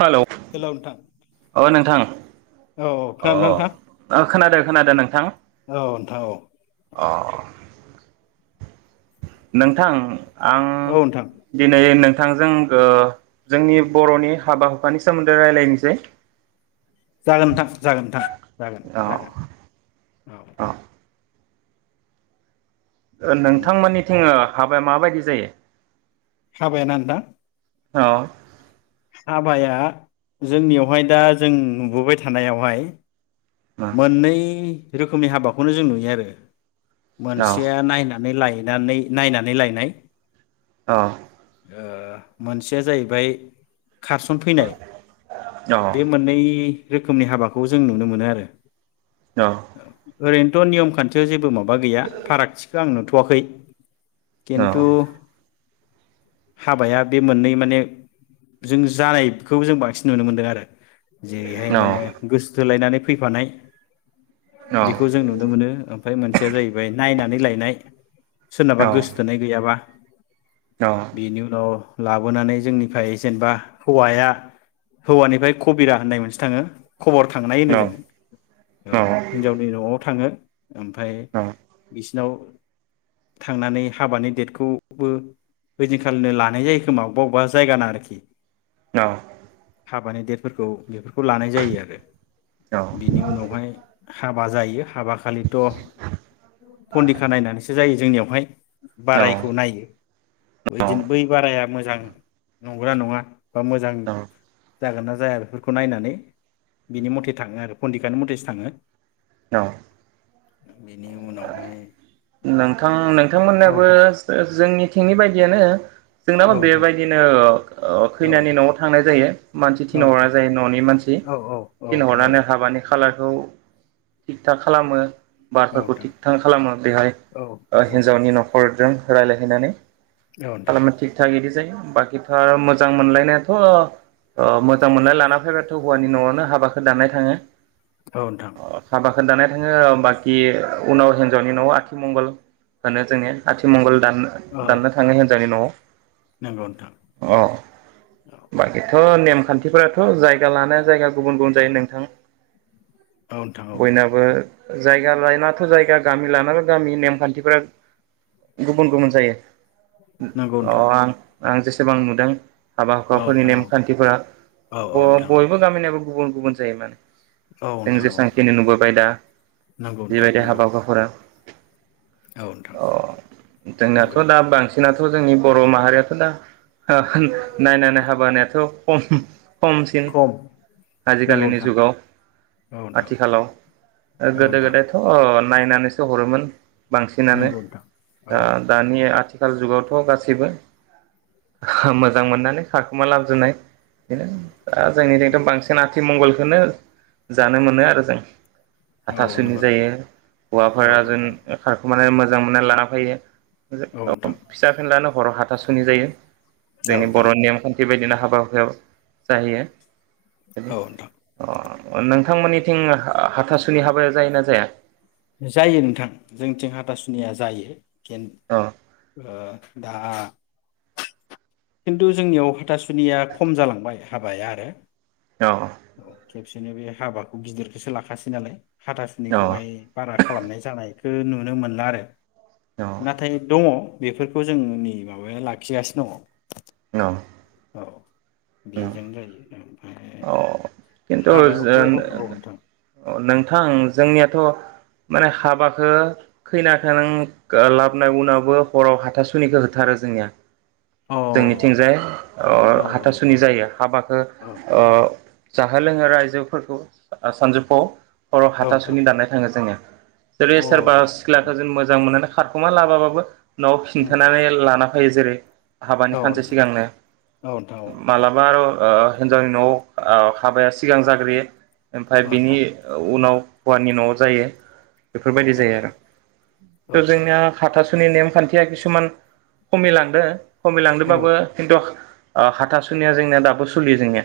Hello hello नोंथां ओ नोंथां औ खोनादोंना अ' खोनादों, खोनादों नोंथां। औ नोंथां औ। अ नोंथां आं औ नोंथां दिनै नों थांजों ओ जोंनि बर'नि हाबा हुखानि सोमोन्दै रायलायनोसै। जागोन नोंथां जागोन नोंथां जागोन औ जागोन औ। ओ ओ औ नोंथांमोननिथिङो हाबाया माबायदि जायो? हाबाया ना नोंथां? [inaudible] हाबाया जोंनियावहाय दा जों नुबोबाय थानायावहाय औ मोननै रोखोमनि हाबाखौनो जों नुयो आरो औ मोनसेया नायनानै लाय नानै नायनानै लायनाय अ ओ मोनसेया जाहैबाय खारसनफैनाय। औ बे मोननै रोखोमनि हाबाखौ जों नुनो मोनो आरो औ औ ओरैनोथ' नियम खान्थियाव जेबो मा बा गैया फारागथि आं नुथ'वाखै। औ किन्तु हाबाया बे मोननै माने जों जानायखौ जों बांसिन नुनो मोनदों आरो जेरैहाय माने गोसो थोलायनानै फैफानाय बेखौ जों नुनो मोनो। ओमफाय मोनसेया जाहैबाय नायना नै लायनाय सोरनाबा गोसोथोनाय गैयाबा बेनि उनाव लाबोनानै जोंनिफ्राय जेनेबा हौवाया हौवानिफ्राय खबिरा होननाय मोनसे थाङो। खबर थांनाय होनो जों। औ हिन्जावनि न'आव थाङो ओमफाय बिसि [unintelligible] थांनानै हाबानि देटखौबो ओइदिनखालिनो लानाय जायो खोमा अबावबा अबावबा जायगा ना आरोखि। न। हाबानि देटफोरखौ बेफोर खौ लानाय जायो आरो बिनि उनाव हाबा जायो। हाबा खालिथ फन्दिखा नायनानैसो जायो जोंनियाव। बहाय बारायखौ नायो बिदिन बै बाराया मोजां नंगोना नङा। बा मोजां औ जागोन ना जाया बेफोरखौ नायनानै। बिनि मथे थाङो आरो। फन्दिखानि मथे थाङो। अ बिनि उनावहाय नोंथां औ नोंथांमोननाबो नोंथां जोंनि थिंनि बायदियानो औ जोंनाबो नोंथां बेबायदिनो ओ औ खैनानि नोंथां नआव थांनाय जायो मानसि औ थिनहरनाय नोंथां जायो ननि मानसि औ औ औ नोंथां औ थिनहरनानै हाबानि खालारखौ थिग थाक खालामो। बारफोर खौ नोंथां थिग थाग खालामो बेहाय औ औ नोंथां हिन्जावनि नखरजों। रायलाय हैनानै। औ नोंथां खालामना थिक थाक इदि जायो। बाखिथ आरो मोजां मोनलायनायाथ मोजां मोननाय लाना फैबाथ हौवानि नआवनो हाबाखौ दाननाय थाङो। औ नोंथां। खो दानना थाङो बाखि। उनाव हिनजावनि नआव आथिमंगल होनो जोंनिया आथिमंगल। दाननो औ दाननो थाङो हिनजावनि नआव। नंगौ नोंथां अ औ बाखिथ नेमखान्थि फोराथ जायगा लानाया जायगा गुबुन गुबुन जायो नोंथां नोंथां औ बयनाबो जायगा लायना जायगा गामि लाना गामिनि नेमखान्थिफोरा गुबुन गुबुन जायो। नंगौ अ नोंथां आं आं जेसे एबां नुदों हाबा औ हुखाफोरनि नोंथां औ नेमखान्थिफोरा औ औ नोंथां ब-बयबो गामिनियाबो गुबुन गुबुन जायो माने औ जों नोंथां औ जेसांखिनि नुबोबाय दा नंगौ नोंथां जिबायदि नंगौ हाबा दा औ नोंथां अ जोंनाथ' नंगौ दा बांसिन जोंनाथ' जोंनि बर' माहारियाथ' दा ओ नायनानै हाबाहोनायाथ' खम खमसिन खम नंगौ आजिखालिनि नोंथां जुगाव औ नोंथां आथिखालाव औ गोदो नोंथां गोदायथ' नायनानैसो हरोमोन बांसिनानो नंगौ नोंथां औ दा दानिया आथिखाल जुगावथ' गासैबो मोजां मोननानै खारखुमा लांजोबनाय बेनो दा जोंनिजोंथ' बांसिन आथिमंगल बेखौनो जानो मोनो आरो जों औ हाथासुनि नंगौ जायो नोंथां औ हौवाफोरा जेन नोंथां खार माने मोजां मोननानै लाना फैयो औ फिसा फेनलानो हर हाथ हाथासुनि जायो औ जोंनि बर' नोंथां नेमखान्थि बायदिना हाबायाव हुखायाव जाहैयो औ नोंथां अ अ नों नोंथमोननिथिं हाथासुनि हाबाया जायो ना जाया? जायो नोंथां जोंथिं हाथासुनिया जायो औ [inaudible] ओ दा खिन्थु जोंनियाव हाथासु सुनिया खम जालांबाय हाबाया आरो औ खेबसेनो बे हाबाखौ गिदिरखौसो लाखासै नालाय औ हाथासुनिखौहाय बारा खालामनाय जानायखौ नुनो मोनला आरो औ नाथाय दङ बेफोरखौ जोंनि माबाया लाखिगासिनो दङ [unintelligible] औ ओं बेजों जायो ओमफ्राय अ किन्तु हाबायावथ' जोन औ नोंथां अ नोंथां जोंनियाथ माने हाबाखो खैनाखो नों लाबोनाय उनावबो हराव हाथासुनिखो होथारो जोंनिया अ जोंनिथिंजाय औ औ हाथ सुनि जायो हाबाखो औ ओ जाहो लोंहो रायजोफोरखौ ओ सानजौफुआव हराव नोंथां हाथासुनि दाननाय थाङो जोंनिया जेरै औ सोरबा नोंथां सिख्लाखो जों मोजां मोनोना खारखुमा लाबाबाबो नआव खिन्थानानै लाना ओइ जेरै हाबानि औ खानसे नोंथां सिगांनो उम औ नोंथां औ नोंथां औ नोंथां औ नोंथां औ नोंथां औ मालाबा र ओ हिन्जावनि नआव ओ हाबाया सिगां जाग्रोयो ओमफाय औ बिनि नोंथां औ ओउनाव हौवानि नआव जायो बेफोरबायदि जायो आरो त जोंनिया हाथासुनि नि नेमखान्थिया किसुमान कमिलांदो कमिलांदोबाबो किन्तु ओ हा हाथा सुनिया जोंनिया दाबो सलियो जोंनिया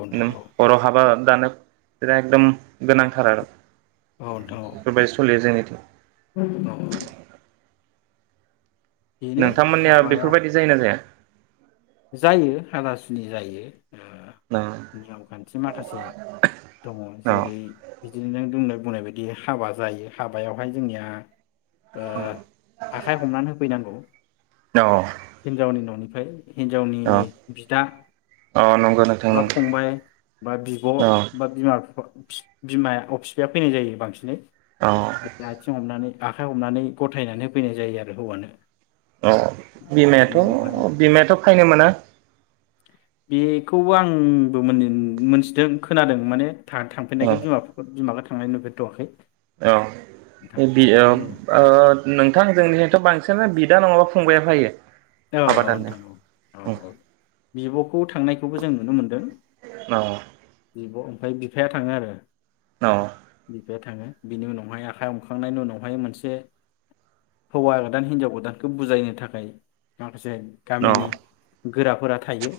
औ नोम हराव हाबा होन दानो बिराद एकदम गोनांथार आरो औ बेफोरबायदि सोलियो नोंथां जोंनिथिं औ औ औ नोंथांमोननिया हाबाया बेफोरबायदि जायोना औ जाया जायो हाथासुनि जायो ओ औ नियम खान्थि माखासे दङ जेरै बिद बिदिनो नों [unintelligible] बुंनाय बायदि हाबा जायो हाबायावहाय जोंनिया ओ आखाइ हमना होफैनांगौ औ हिनजावनि ननि है हिनजावनि औ बिदा औ नंगौ नोंथां बा नंगौ फंबाय बा बिब औ बा बिमा फिफा फिफ बिमाया अ फिफाया फैनाय जायो बांसिनै औ बे आथिं हमनानै आखाइ हमनानै गथायनानै होफैनाय जायो आरो हौवानो ओ बिनि बिमायाथ' बिमायाथ' फायनो मोना बेखौ आंबो मोनिन मोनथिदों खोनादों माने था औ थांफैनायखौ बिमा बिफ बिमा थांनाय नुफेर थ'वाखै औ बियो ओ नोंथां जोंनिथ' बांसिन सोरनो बिदा नङाबा फंबाया फैयो। औ औ नोंथां औ औ बिब'खौ थांनाय खौबो जों नुनो मोन्दों। अह बिब' ओमफाय बिफाया थाङो आरो अह बे थाङो बिनि उनावहाय आखाइ हमखांनायनि उनावहाय मोनसे हौवा गोदान हिनजाव गोदानखौ बुजायनो थाखाय माखासे गामिनि गोराफोरा थायो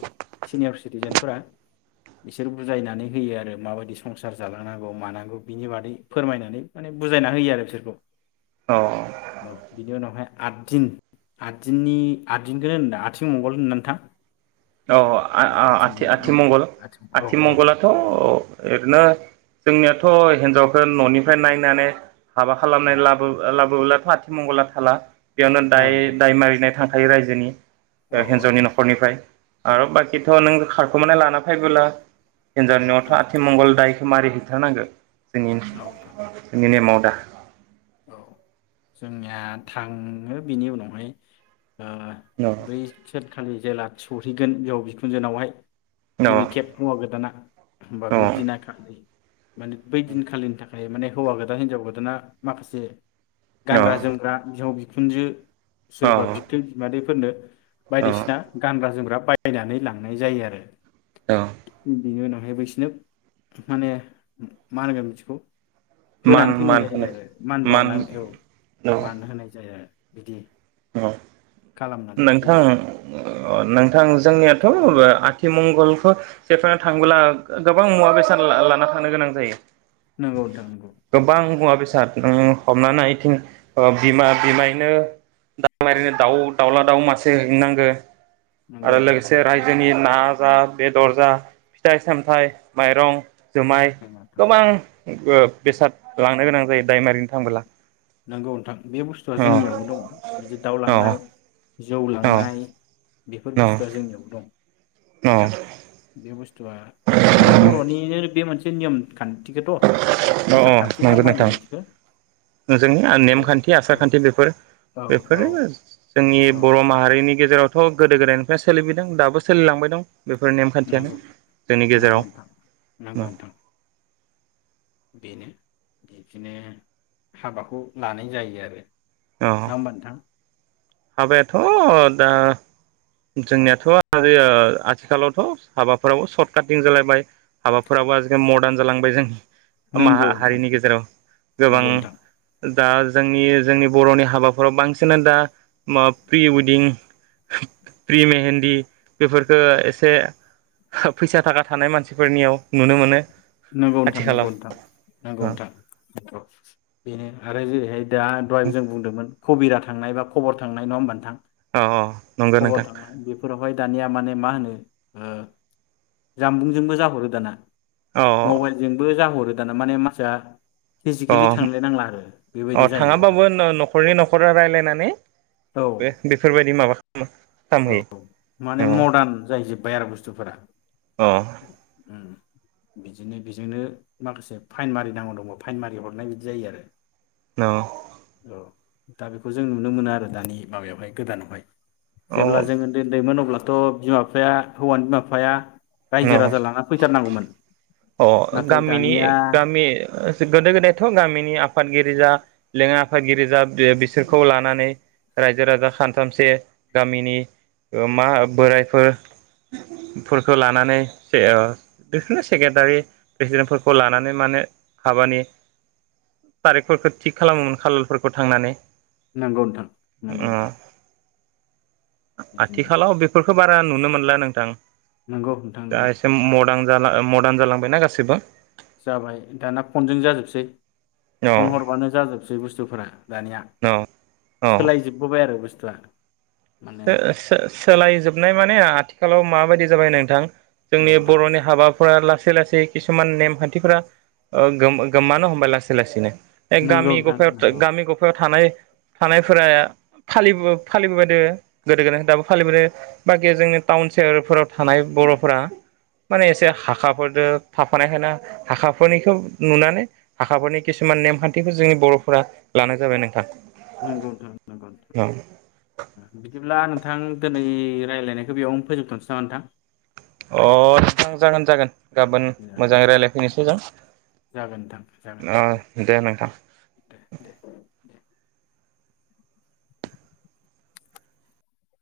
सिनियावस सिटिजेनफोरा बिसोर बुजायनानै होयो आरो माबायदि संसार जालांनांगौ मानांगौ बिनि बादै फोरमायनानै माने बुजायना होयो आरो बिसोरखौ औ बिनि उनावहाय आददिन आद दिननि आददिनखौनो होनोदा आथिं मंगल होनो ना नोंथां औ आथि आथिमंगल आथिं औ औ आथिमंगलाथ' औ ओरैनो जोंनियाथ' हिनजावखौ न'निफ्राय नायनानै हाबा खालामनाय लाबो लाबोला आथि मंगला थाला बेयावनो औ दाय नोंथां दाय मारिनाय थांख खायो रायजोनि औ ओ औ हिन्जावनि नोंथां न'खरनिफ्राय औ आरो बाखिथ' नों खारखुनानै लाना फैबोला हिन्जावनि नआवथ' नोंथां आथिमंगल दायक मारै हैथारनांगोन औ नोंथां। [unintelligible] [unintelligible] औ जोंनिया थाङो बेनि उनावहाय औ बेै खालि जेला थिहैगोन बिहाव बिखुनजोनावहाय गिबि खेब हौवा गोदाना होबा औ बे दिना खालि माने बै दिनखालिनि थाखाय माने हौवागोदान हिनजावगोदा माखासे गानग्रा जोमग्रा बिहाव बि खुनजो औ सोरबा बिबथै बिमादै फोरनो औ औ बायदिसिना गानग्रा जोमग्रा बायनानै लांनाय जायो आरो। औ। बिनि उनावहायबोसोरनो माने मा होनगोन मिथिखौ मान-मान होनाय मान बावनानै औ मान होनाय जाया बिदि औ। खालामनानै नोंथां फैयो आरो उम नोंथां जोंनिया नोंथां आथिमं मंगलखौ सेफांनानै थाङोबोला गोबां मुवा बेसाद लाना थानो गोनां जायो। नांगौ नोंथां स हमनानै ओ बिमा बिमायनो दाउ ओरैनो दाउ दाउला दाउ मासे हैनांगो नंगौ आरो नोंथां लोगोसे रायजोनि ना जा बेदर जा फिथाइ सामथाइ माइरं जुमाय नंगौ नोंथां गोबां बेसाद लांनो गोनां जायो दायमारिनो थांबोला नंगौ नोंथां बे बुस्थुआ औ जोंनियावबो दङ। बिदि औ दाउलांनाय जौ औ लांनाय बेफोर अ बुस्थुआ जोंनियाव दं। नोंथां अ बे बस्थु थुआ माने बर'निनो बे मोनसे नेम खा न्थिथ' आसार अ खान्थिनि नंगौ मा होनगोन नोंथां बिदिखौ? जोंनि बे नेमखान्थि आसार खान्थि बेफोर औ औ बेफोरो जोंनि औ बर' माहारिनि गेजेरावथ' औ गोदो गोदायनिफ्राय सोलिबोदों दाबो सोलिलांबाय दं। बेफोर नेमखान्थियानो नंगौ जोंनि नंगौ गेजेराव नोंथां नंगौ मा नोंथां बेनो बिदिनो हाबाखौ लानाय जायो आरो अ नंआ होमबा नोंथां? हाबायाथ' दा जोंनियाथ' ओ आथिखालावथ' हाबाफोराबो सर्ट काटिं जालायबाय हाबाफोराबो आजिखालि मदार्न जालांबाय जोंनि मा नंगौ नोंथां हारिनि गेजेराव गोबां नंगौ नोंथां दा जोंनि जोंनि बर'नि हाबाफोराव बांसिनानो दा मा प्रि वेडिं प्रि मेहेन्दी बेफोरफोरखो एसे फैसा थाखा थानाय मानसिफोरनियाव नुनो मोनो। नंगौ नोंथां नोंगौ आथिखालाव नोंथां अ नंगौ नोंथां नंगौ बेनो आरो जेरै दा दहाय जों बुंदोंमोन कबिरा। थांनाय बा खबर थांनाय नङा होनबा नोथां? अ नंगौ नोंथां। निया माने मा होनो ओ जामबुंजोंबो जाहरो दाना। अ मबाइलजोंबो जाहरो। दाना माने मानसिया अ फिजिकेलि थांलाय नांला आरो अ बेबायदि जाहैबाय दाना थाङाबाबो न'खरनि न'खरा रायलायनानै औ बे बेफोरबायदि माबा औ माने खालामहैयो मदार्न जाहैजोब्बाय आरो बुस्थुफोरा अ अ उम बिदिनो बेजोंनो माखासे फाइन मारिनांगौ दङ फाइन मारि हरनाय बिदि जायो आरो। हेलौ औ दा बेखौ जों नुनो मोनो आरो दानि माबायावहाय गोदानावहाय। अ जेब्ला जोङो ओन्दै ओन्दैमोन अब्ला थ' बिमा बिफाया हौवानि बिमा बिफाया अ रायजो राजा लाना फैथारनांगौमोन। अ नाथाय गामिनि दानिया गामि गोदो गोदायथ' गामिनि आफादगिरि जा लेङाइ आफादगिरि जा बिसोरखौ लानानै रायजो राजा खानथामसे गामिनि ओ मा बोरायफोर फोरखौ लानानै सेक्रेटारि प्रेसिडेन्टफोरखौ लानानै मानो हाबानि तारिखफोरखो थिग खालामोमोन खालारफोरखौ थांनानै नंगौ नोंथां नंगौ नोंथां। आ बिदिनो आथिखालाव बेफोर खो बारा नुनो मोनला नोंथां। नंगौ नोंथां दा नंगौ। एसे मदार्न जाला ओ मदार्न जालांबायना गासिबो जाबाय दाना फनजों जाजोबसै। औ फन हरबानो जाजोबसै बुस्थुफोरा दानिया औ सोलाय जोबबोबाय आरो बुस ब्ला सो-सो सोलायजोबनाय माने आ आथिखालाव माबायदि जाबाय नोंथां औ जोंनि नोंथां बर'नि हाबाब फुरा लासै लासै किसुमान नेमखान्थिफोरा ओ गोम- गोमानो हमबाय लासै लासैनो। एग नंगौ गामि नोंथां गफायाव नंगौ गामि गफा थानाय थानायफोरा फालिबो फालिबोबाय दोङो गोदो गोदाय दाबो फालिबोदों बाखि जोंनि टाउन सेहोरफोराव थानाय बर'फोरा माने एसे हाखाफोरदो थाफानायखाय नो हाखाफोरनिखौ नुनानै हाखाफोरनि खिसुमान नेमखान्थिखौ जोंनि बर'फोरा लानाय जाबाय नोंथां। नंगौ नोंथां नंगौ औ नोंथां बिदिब्ला नोंथ थां दोनै रायलायनायखो बेयावनो फोजोबथ'नोसै नामा नोंथां? अ नोंथां जागोन‌ जागोन। गाबोन नोंथां? मोजाङै रायलायफैनोस मोजां जागोन नोंथां जागोन नोंथां दे दे दे